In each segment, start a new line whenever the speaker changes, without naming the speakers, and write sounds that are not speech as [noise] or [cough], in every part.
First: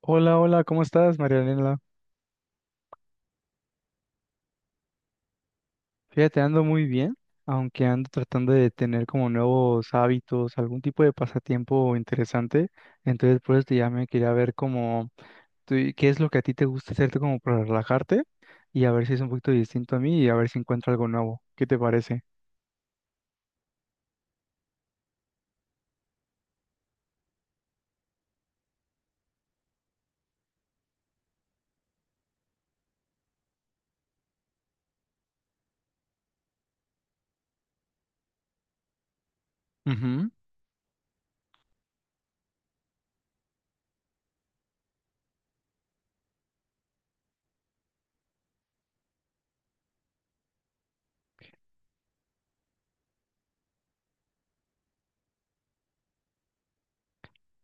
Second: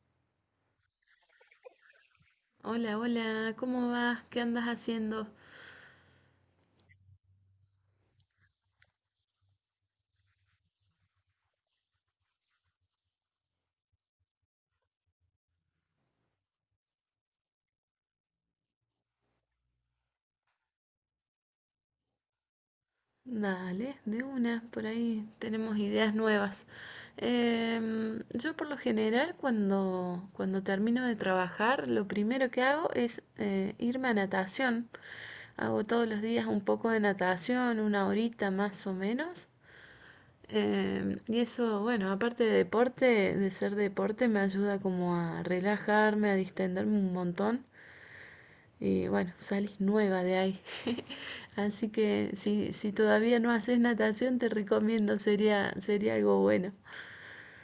Hola, hola, ¿cómo estás, Marianela?
Hola, hola, ¿cómo vas? ¿Qué andas haciendo?
Fíjate, ando muy bien, aunque ando tratando de tener como nuevos hábitos, algún tipo de pasatiempo interesante. Entonces, por eso te llamé, quería ver cómo, qué es lo que a ti te gusta hacerte como para relajarte y a ver si es un poquito distinto a mí y a ver si encuentro algo nuevo. ¿Qué te parece?
Dale, de una, por ahí tenemos ideas nuevas. Yo por lo general cuando termino de trabajar, lo primero que hago es irme a natación. Hago todos los días un poco de natación, una horita más o menos. Y eso, bueno, aparte de deporte, de ser deporte, me ayuda como a relajarme, a distenderme un montón. Y bueno, salís nueva de ahí. [laughs] Así que si todavía no haces natación, te recomiendo, sería algo bueno.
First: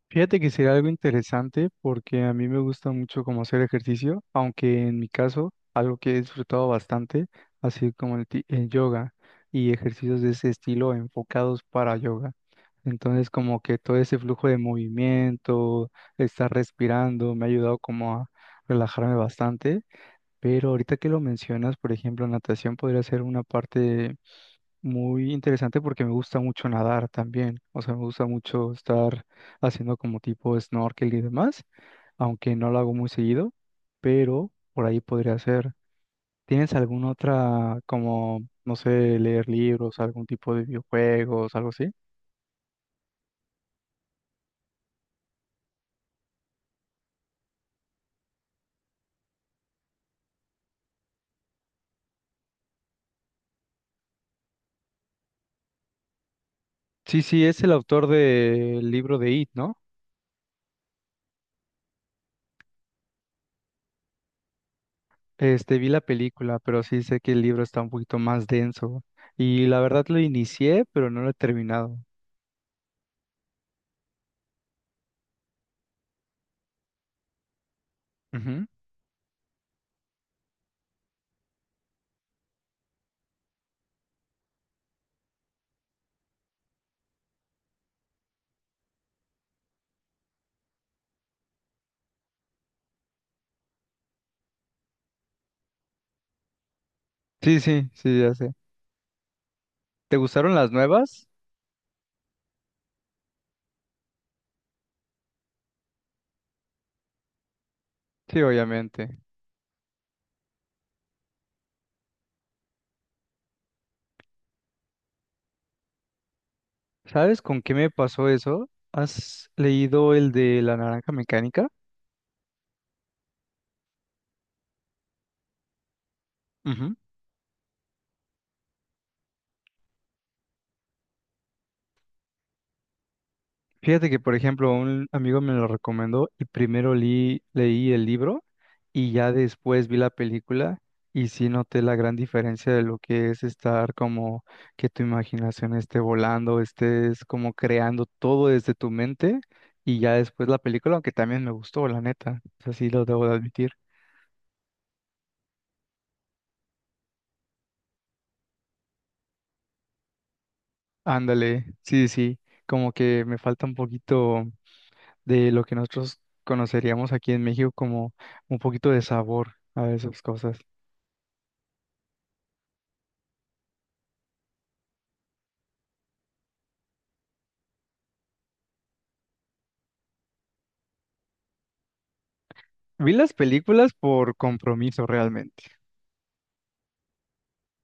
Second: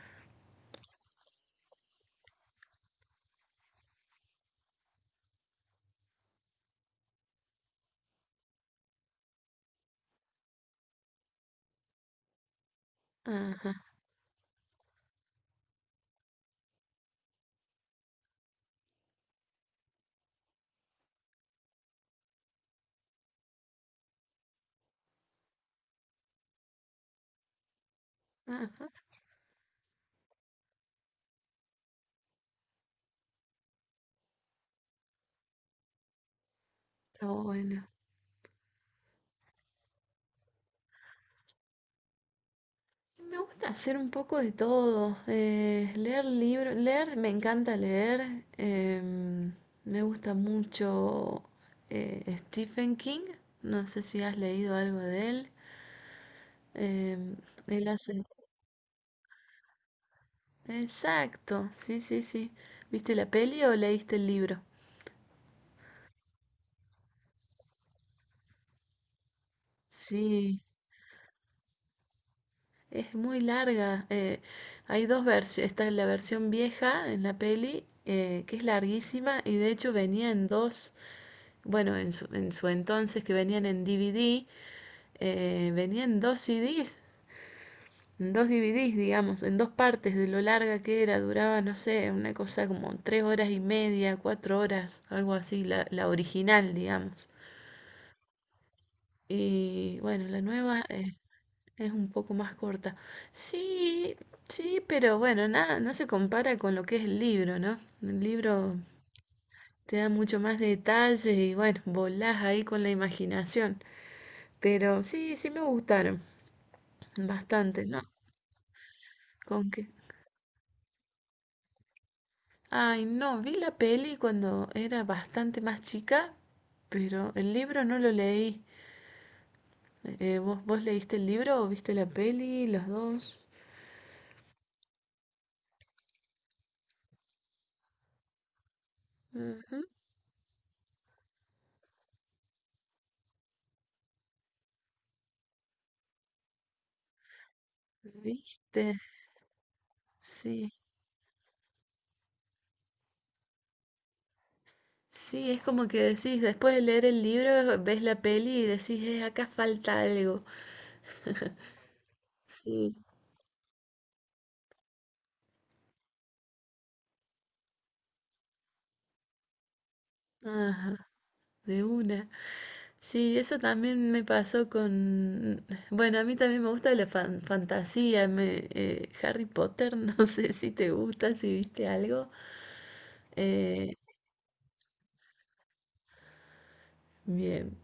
Fíjate que sería algo interesante porque a mí me gusta mucho como hacer ejercicio, aunque en mi caso algo que he disfrutado bastante ha sido como el, el yoga y ejercicios de ese estilo enfocados para yoga. Entonces como
Ajá,
que todo ese flujo de movimiento, estar respirando, me ha ayudado como a relajarme bastante. Pero ahorita que lo mencionas, por ejemplo, natación podría ser una parte muy interesante porque me gusta mucho nadar también, o sea, me gusta mucho
ajá,
estar haciendo como tipo snorkel y demás, aunque no lo hago muy seguido, pero por ahí podría ser. ¿Tienes alguna
está
otra
bueno.
como, no sé, leer libros, algún tipo de videojuegos, algo así?
Me gusta hacer un poco de todo. Eh, leer libros, leer, me encanta leer. Me gusta mucho Stephen King. No sé si has leído algo de él.
Sí,
em,
sí, es el
Él
autor
hace...
del libro de It, ¿no?
Exacto, sí, sí, sí. ¿Viste la peli o leíste el libro?
Este, vi la película, pero sí sé que el libro está un poquito más denso y la verdad lo
Sí,
inicié, pero no lo he terminado.
es muy larga. Eh, hay dos versiones. Está la versión vieja en la peli, que es
Ujú.
larguísima y de hecho venía en dos, bueno, en su entonces que venían en DVD, venía en dos CDs, en dos DVDs, digamos, en dos partes de lo larga que era. Duraba, no sé, una cosa como tres horas y media, cuatro horas, algo así, la original, digamos.
Sí, sí, sí, ya sé.
Y
¿Te
bueno, la
gustaron las
nueva...
nuevas?
Es un poco más corta. Sí, sí, pero bueno, nada, no se compara con lo que es el libro, ¿no? El
Sí,
libro
obviamente.
te da mucho más detalles y bueno, volás ahí con la imaginación. Pero sí, sí me gustaron
¿Sabes con qué
bastante,
me
¿no?
pasó eso? ¿Has
Con que...
leído el de La Naranja Mecánica?
Ay, no, vi la peli cuando era bastante más chica,
Ujú.
pero el libro no lo leí. ¿Vos leíste el libro o viste la peli, ¿los dos?
Fíjate que, por ejemplo, un amigo me lo recomendó y primero leí el libro y ya
Ujú.
después vi la película y sí noté la gran diferencia de lo que es estar como que tu imaginación esté volando, estés como creando todo desde
¿Viste?
tu mente y ya después la
Sí.
película, aunque también me gustó, la neta, así lo debo de admitir.
Sí, es como que decís, después de leer el libro, ves la peli y decís: acá falta algo".
Ándale, sí, sí, como
Sí,
que me falta un poquito de lo que nosotros conoceríamos aquí en México como un poquito de sabor a esas cosas.
ajá, de una. Sí, eso también me pasó con... Bueno, a mí también me gusta la fantasía, me, Harry Potter, [laughs] no sé si te gusta, si viste algo.
Vi las películas
Eh,
por compromiso realmente.
bien.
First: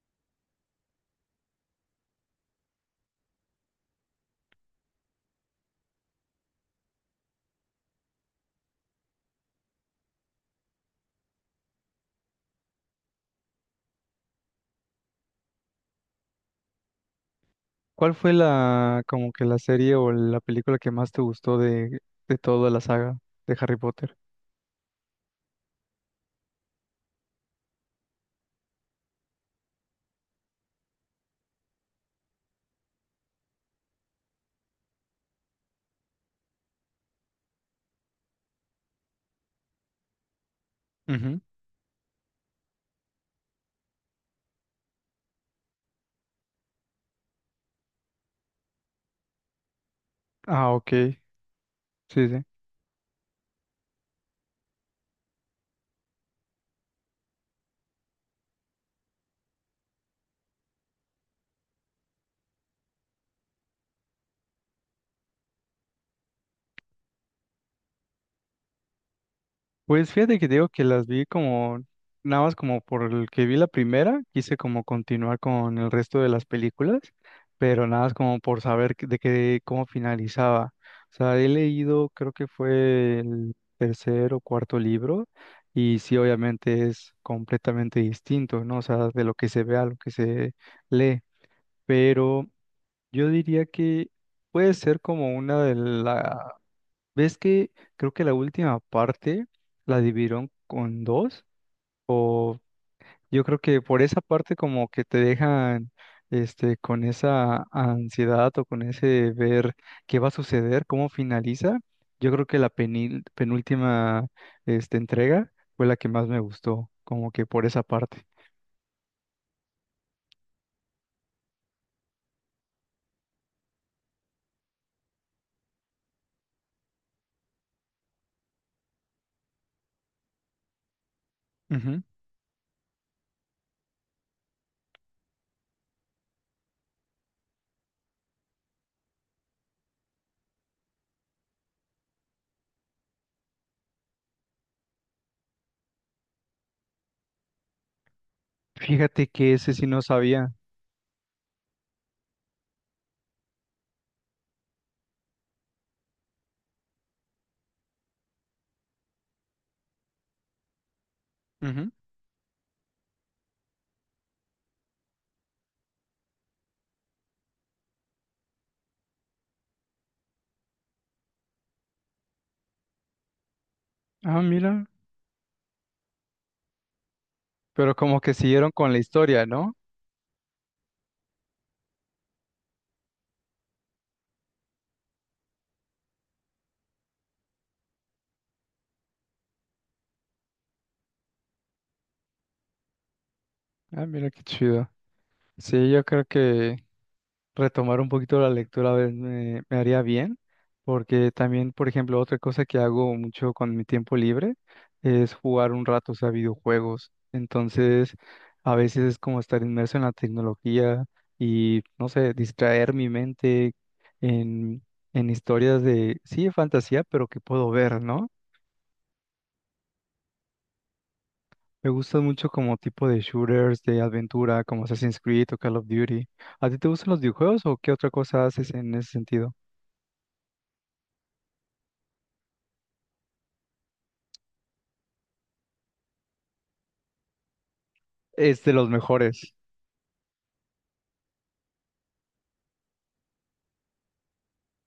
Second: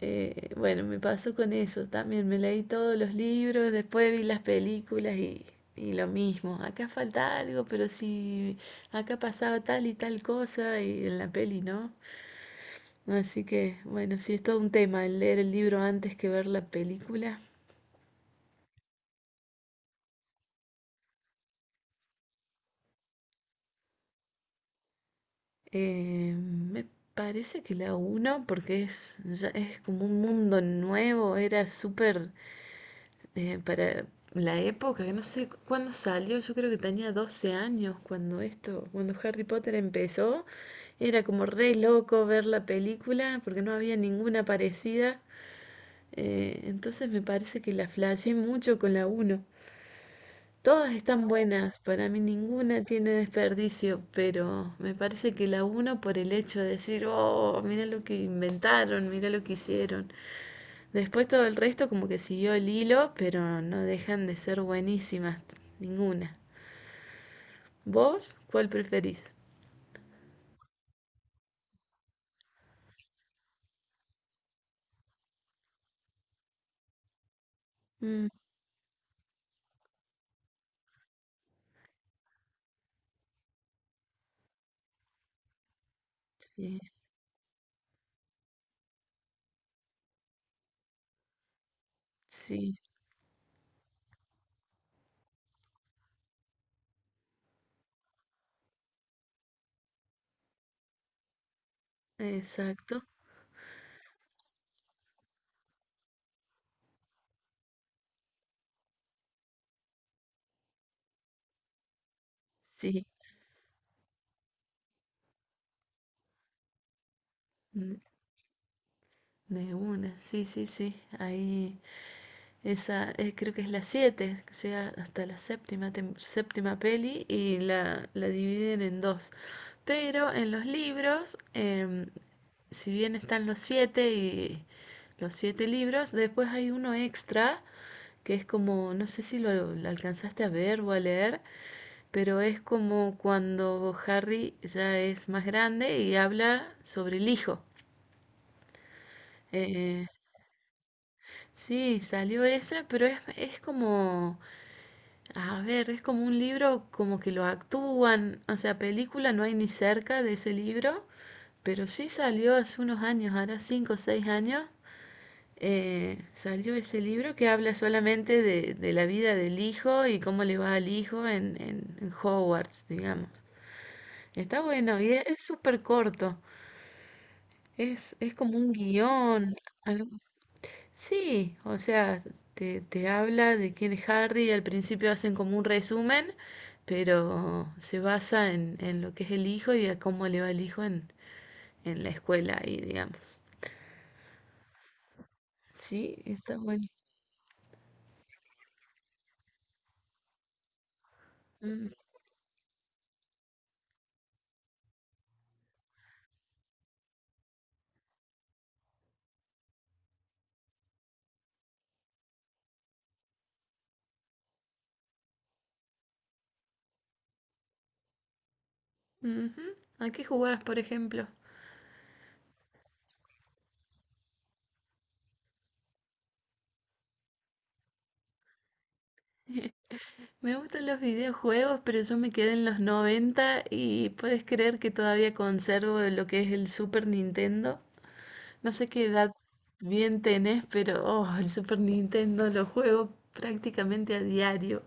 Bueno, me pasó con eso también. Me leí todos los libros, después vi las películas y lo mismo. Acá falta algo, pero si acá pasaba tal y tal cosa y en la peli no. Así que, bueno, sí, es todo un tema el leer el libro antes que ver la película.
¿Cuál fue la, como que la serie o la película que más te gustó de toda la saga de Harry Potter?
Me parece que la uno, porque es, ya es como un mundo nuevo, era súper para la época, que no sé cuándo salió, yo creo que tenía 12 años cuando esto, cuando Harry Potter empezó, era
Ujú.
como re loco ver la película porque no había ninguna parecida. Entonces me parece que la flashé mucho con la uno.
Ah,
Todas
ok,
están buenas, para mí
sí, sí.
ninguna tiene desperdicio, pero me parece que la uno por el hecho de decir, oh, mira lo que inventaron, mira lo que hicieron. Después todo el resto como que siguió el hilo, pero no dejan de ser buenísimas ninguna. ¿Vos cuál preferís?
Pues fíjate que digo que las vi como, nada más como por el que vi la primera, quise como continuar con el resto de las películas, pero nada más
Mm,
como por saber de qué, cómo finalizaba. O sea, he leído, creo que fue el tercer o cuarto libro, y sí,
sí,
obviamente es completamente distinto, ¿no? O sea, de lo que se ve a lo que se lee, pero
sí,
yo diría que puede ser como una de las. Ves que creo que la última parte la dividieron con dos, o
exacto,
yo creo que por esa parte como que te dejan este con esa ansiedad o con ese ver qué va a suceder, cómo finaliza. Yo creo que la
sí,
penúltima este, entrega fue la que más me gustó, como que por esa
n-
parte.
de una, sí, sí, sí, ahí, esa, creo que es la siete, que llega hasta la séptima, séptima peli y la dividen en dos, pero en los libros,
Ujú.
si bien están los siete y los siete libros, después hay uno extra que es como, no sé si lo alcanzaste a ver o a leer, pero es como cuando Harry ya es más grande y habla sobre el hijo.
Fíjate que ese sí no
Eh,
sabía.
sí, salió ese, pero es como, a ver, es como un libro como que lo actúan, o sea, película no hay ni cerca de ese libro, pero
Ujú.
sí salió hace unos años, ahora 5 o 6 años, salió ese libro que habla solamente de la vida del hijo y cómo le va al hijo en, en Hogwarts, digamos.
Ah,
Está
mira.
bueno y es súper corto.
Pero como que
Es como
siguieron
un
con la historia,
guión.
¿no?
algo- Sí, o sea, te habla de quién es Harry, al principio hacen como un resumen, pero se basa en lo que es el hijo y a cómo le va el hijo en la escuela ahí, digamos.
Ah, mira qué chido. Sí, yo
Sí,
creo
está
que
bueno.
retomar un poquito la lectura a ver, me haría bien, porque también, por
Mm,
ejemplo, otra cosa que hago mucho con mi tiempo libre es jugar un rato, o sea, videojuegos. Entonces, a veces es como estar inmerso en la tecnología y, no sé, distraer mi mente en, en historias de, sí, de fantasía, pero que puedo ver, ¿no?
ujú. ¿A qué jugás, por ejemplo?
Me gustan mucho como tipo de shooters, de aventura, como Assassin's Creed o Call of Duty. ¿A ti te gustan los videojuegos o qué otra cosa haces en ese sentido?
Me gustan los videojuegos, pero yo me quedé en los 90 y puedes creer que todavía conservo lo que es el Super Nintendo.
Es
No
de
sé
los
qué edad
mejores.
bien tenés, pero oh, el Super Nintendo lo juego prácticamente a diario.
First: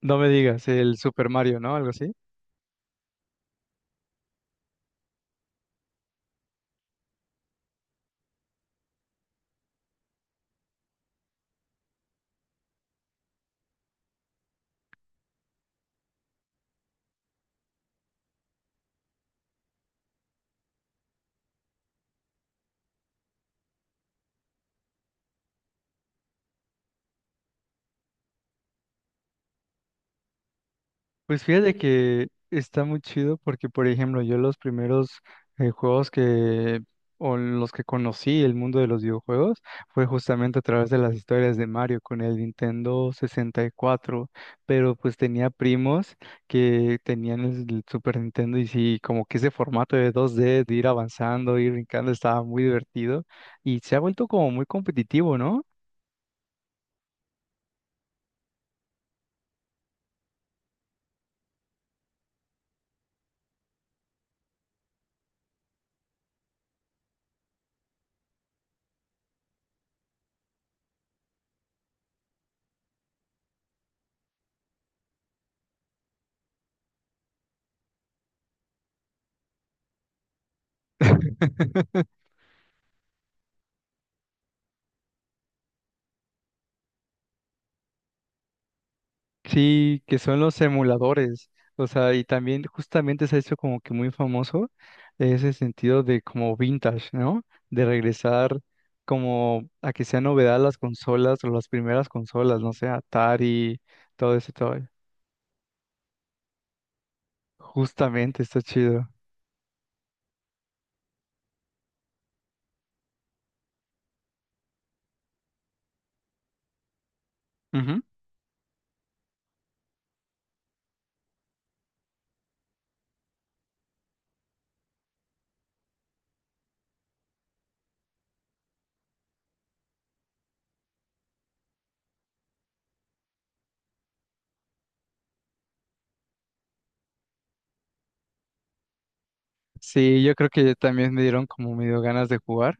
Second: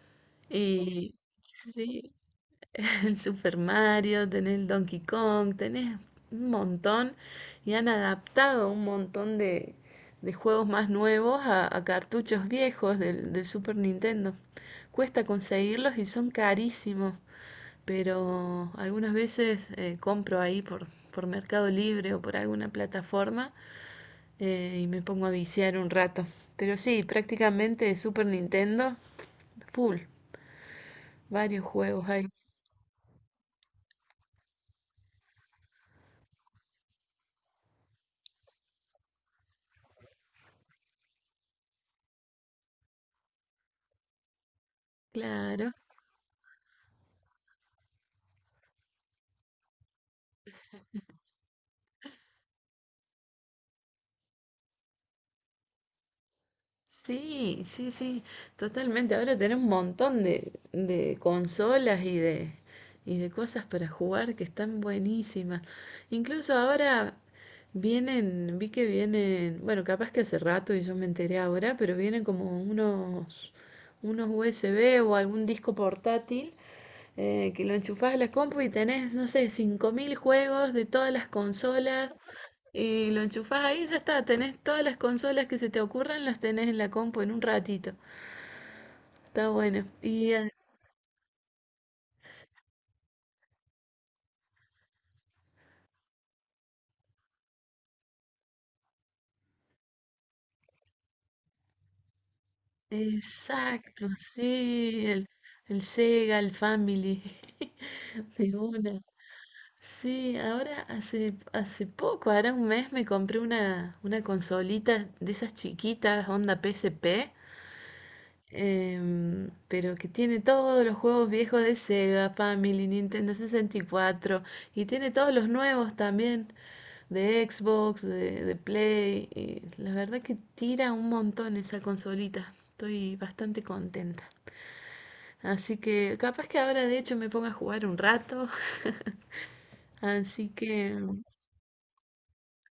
No me digas, el
Y
Super Mario, ¿no? Algo así.
sí, [laughs] el Super Mario, tenés el Donkey Kong, tenés un montón, y han adaptado un montón de juegos más nuevos a cartuchos viejos del Super Nintendo. Cuesta conseguirlos y son carísimos, pero algunas veces compro ahí por Mercado Libre o por alguna plataforma y me pongo a viciar un rato. Pero sí, prácticamente Super Nintendo, full,
Pues
varios
fíjate
juegos
que
ahí.
está muy chido porque, por ejemplo, yo los primeros juegos o los que conocí el mundo de los videojuegos, fue justamente a través de las historias de Mario con el Nintendo 64, pero pues tenía
Claro.
primos que tenían el Super Nintendo y sí, como que ese formato de dos d de ir avanzando, ir brincando, estaba muy divertido y se ha vuelto como muy competitivo, ¿no?
Sí, sí, sí, totalmente. Ahora tenés un montón de consolas y y de cosas para jugar que están buenísimas. Incluso ahora vienen, vi que vienen, bueno, capaz que hace rato y yo me enteré ahora, pero vienen como unos USB o algún disco portátil que lo enchufás a la compu y tenés, no sé, 5.000 juegos de todas las consolas,
[laughs]
y lo enchufás ahí y ya está. Tenés todas las consolas que se te ocurran, las tenés en la compu en un ratito. Está bueno.
Sí, que
Y
son los emuladores. O sea, y también justamente se ha hecho como que muy famoso ese sentido de como vintage, ¿no? De regresar como a que sea novedad las consolas o las primeras consolas, no sé, Atari,
exacto,
todo ese todo.
sí. El Sega, el Family. [laughs]
Justamente,
De
está
una.
chido.
Sí, ahora hace, hace poco, ahora un mes me compré una consolita de esas chiquitas, onda PSP.
Ujú.
Pero que tiene todos los juegos viejos de Sega, Family, Nintendo 64 y cuatro, y tiene todos los nuevos también de Xbox, de Play. Y la verdad que tira un montón esa consolita. Estoy bastante contenta. Así que capaz que ahora de hecho me ponga a jugar un rato. [laughs]
Sí, yo creo
Así
que
que
también me dieron como medio ganas de jugar.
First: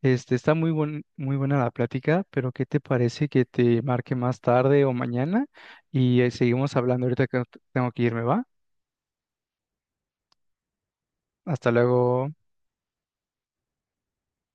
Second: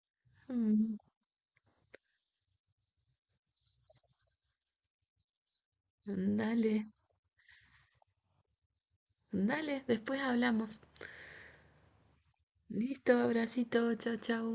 Este, está muy
mm,
buen, muy buena la plática, pero ¿qué te parece que te marque más tarde o mañana? Y
dale,
seguimos hablando ahorita que tengo que irme, ¿va?
dale, después hablamos.
Hasta luego.
Listo, abracito, chao, chao.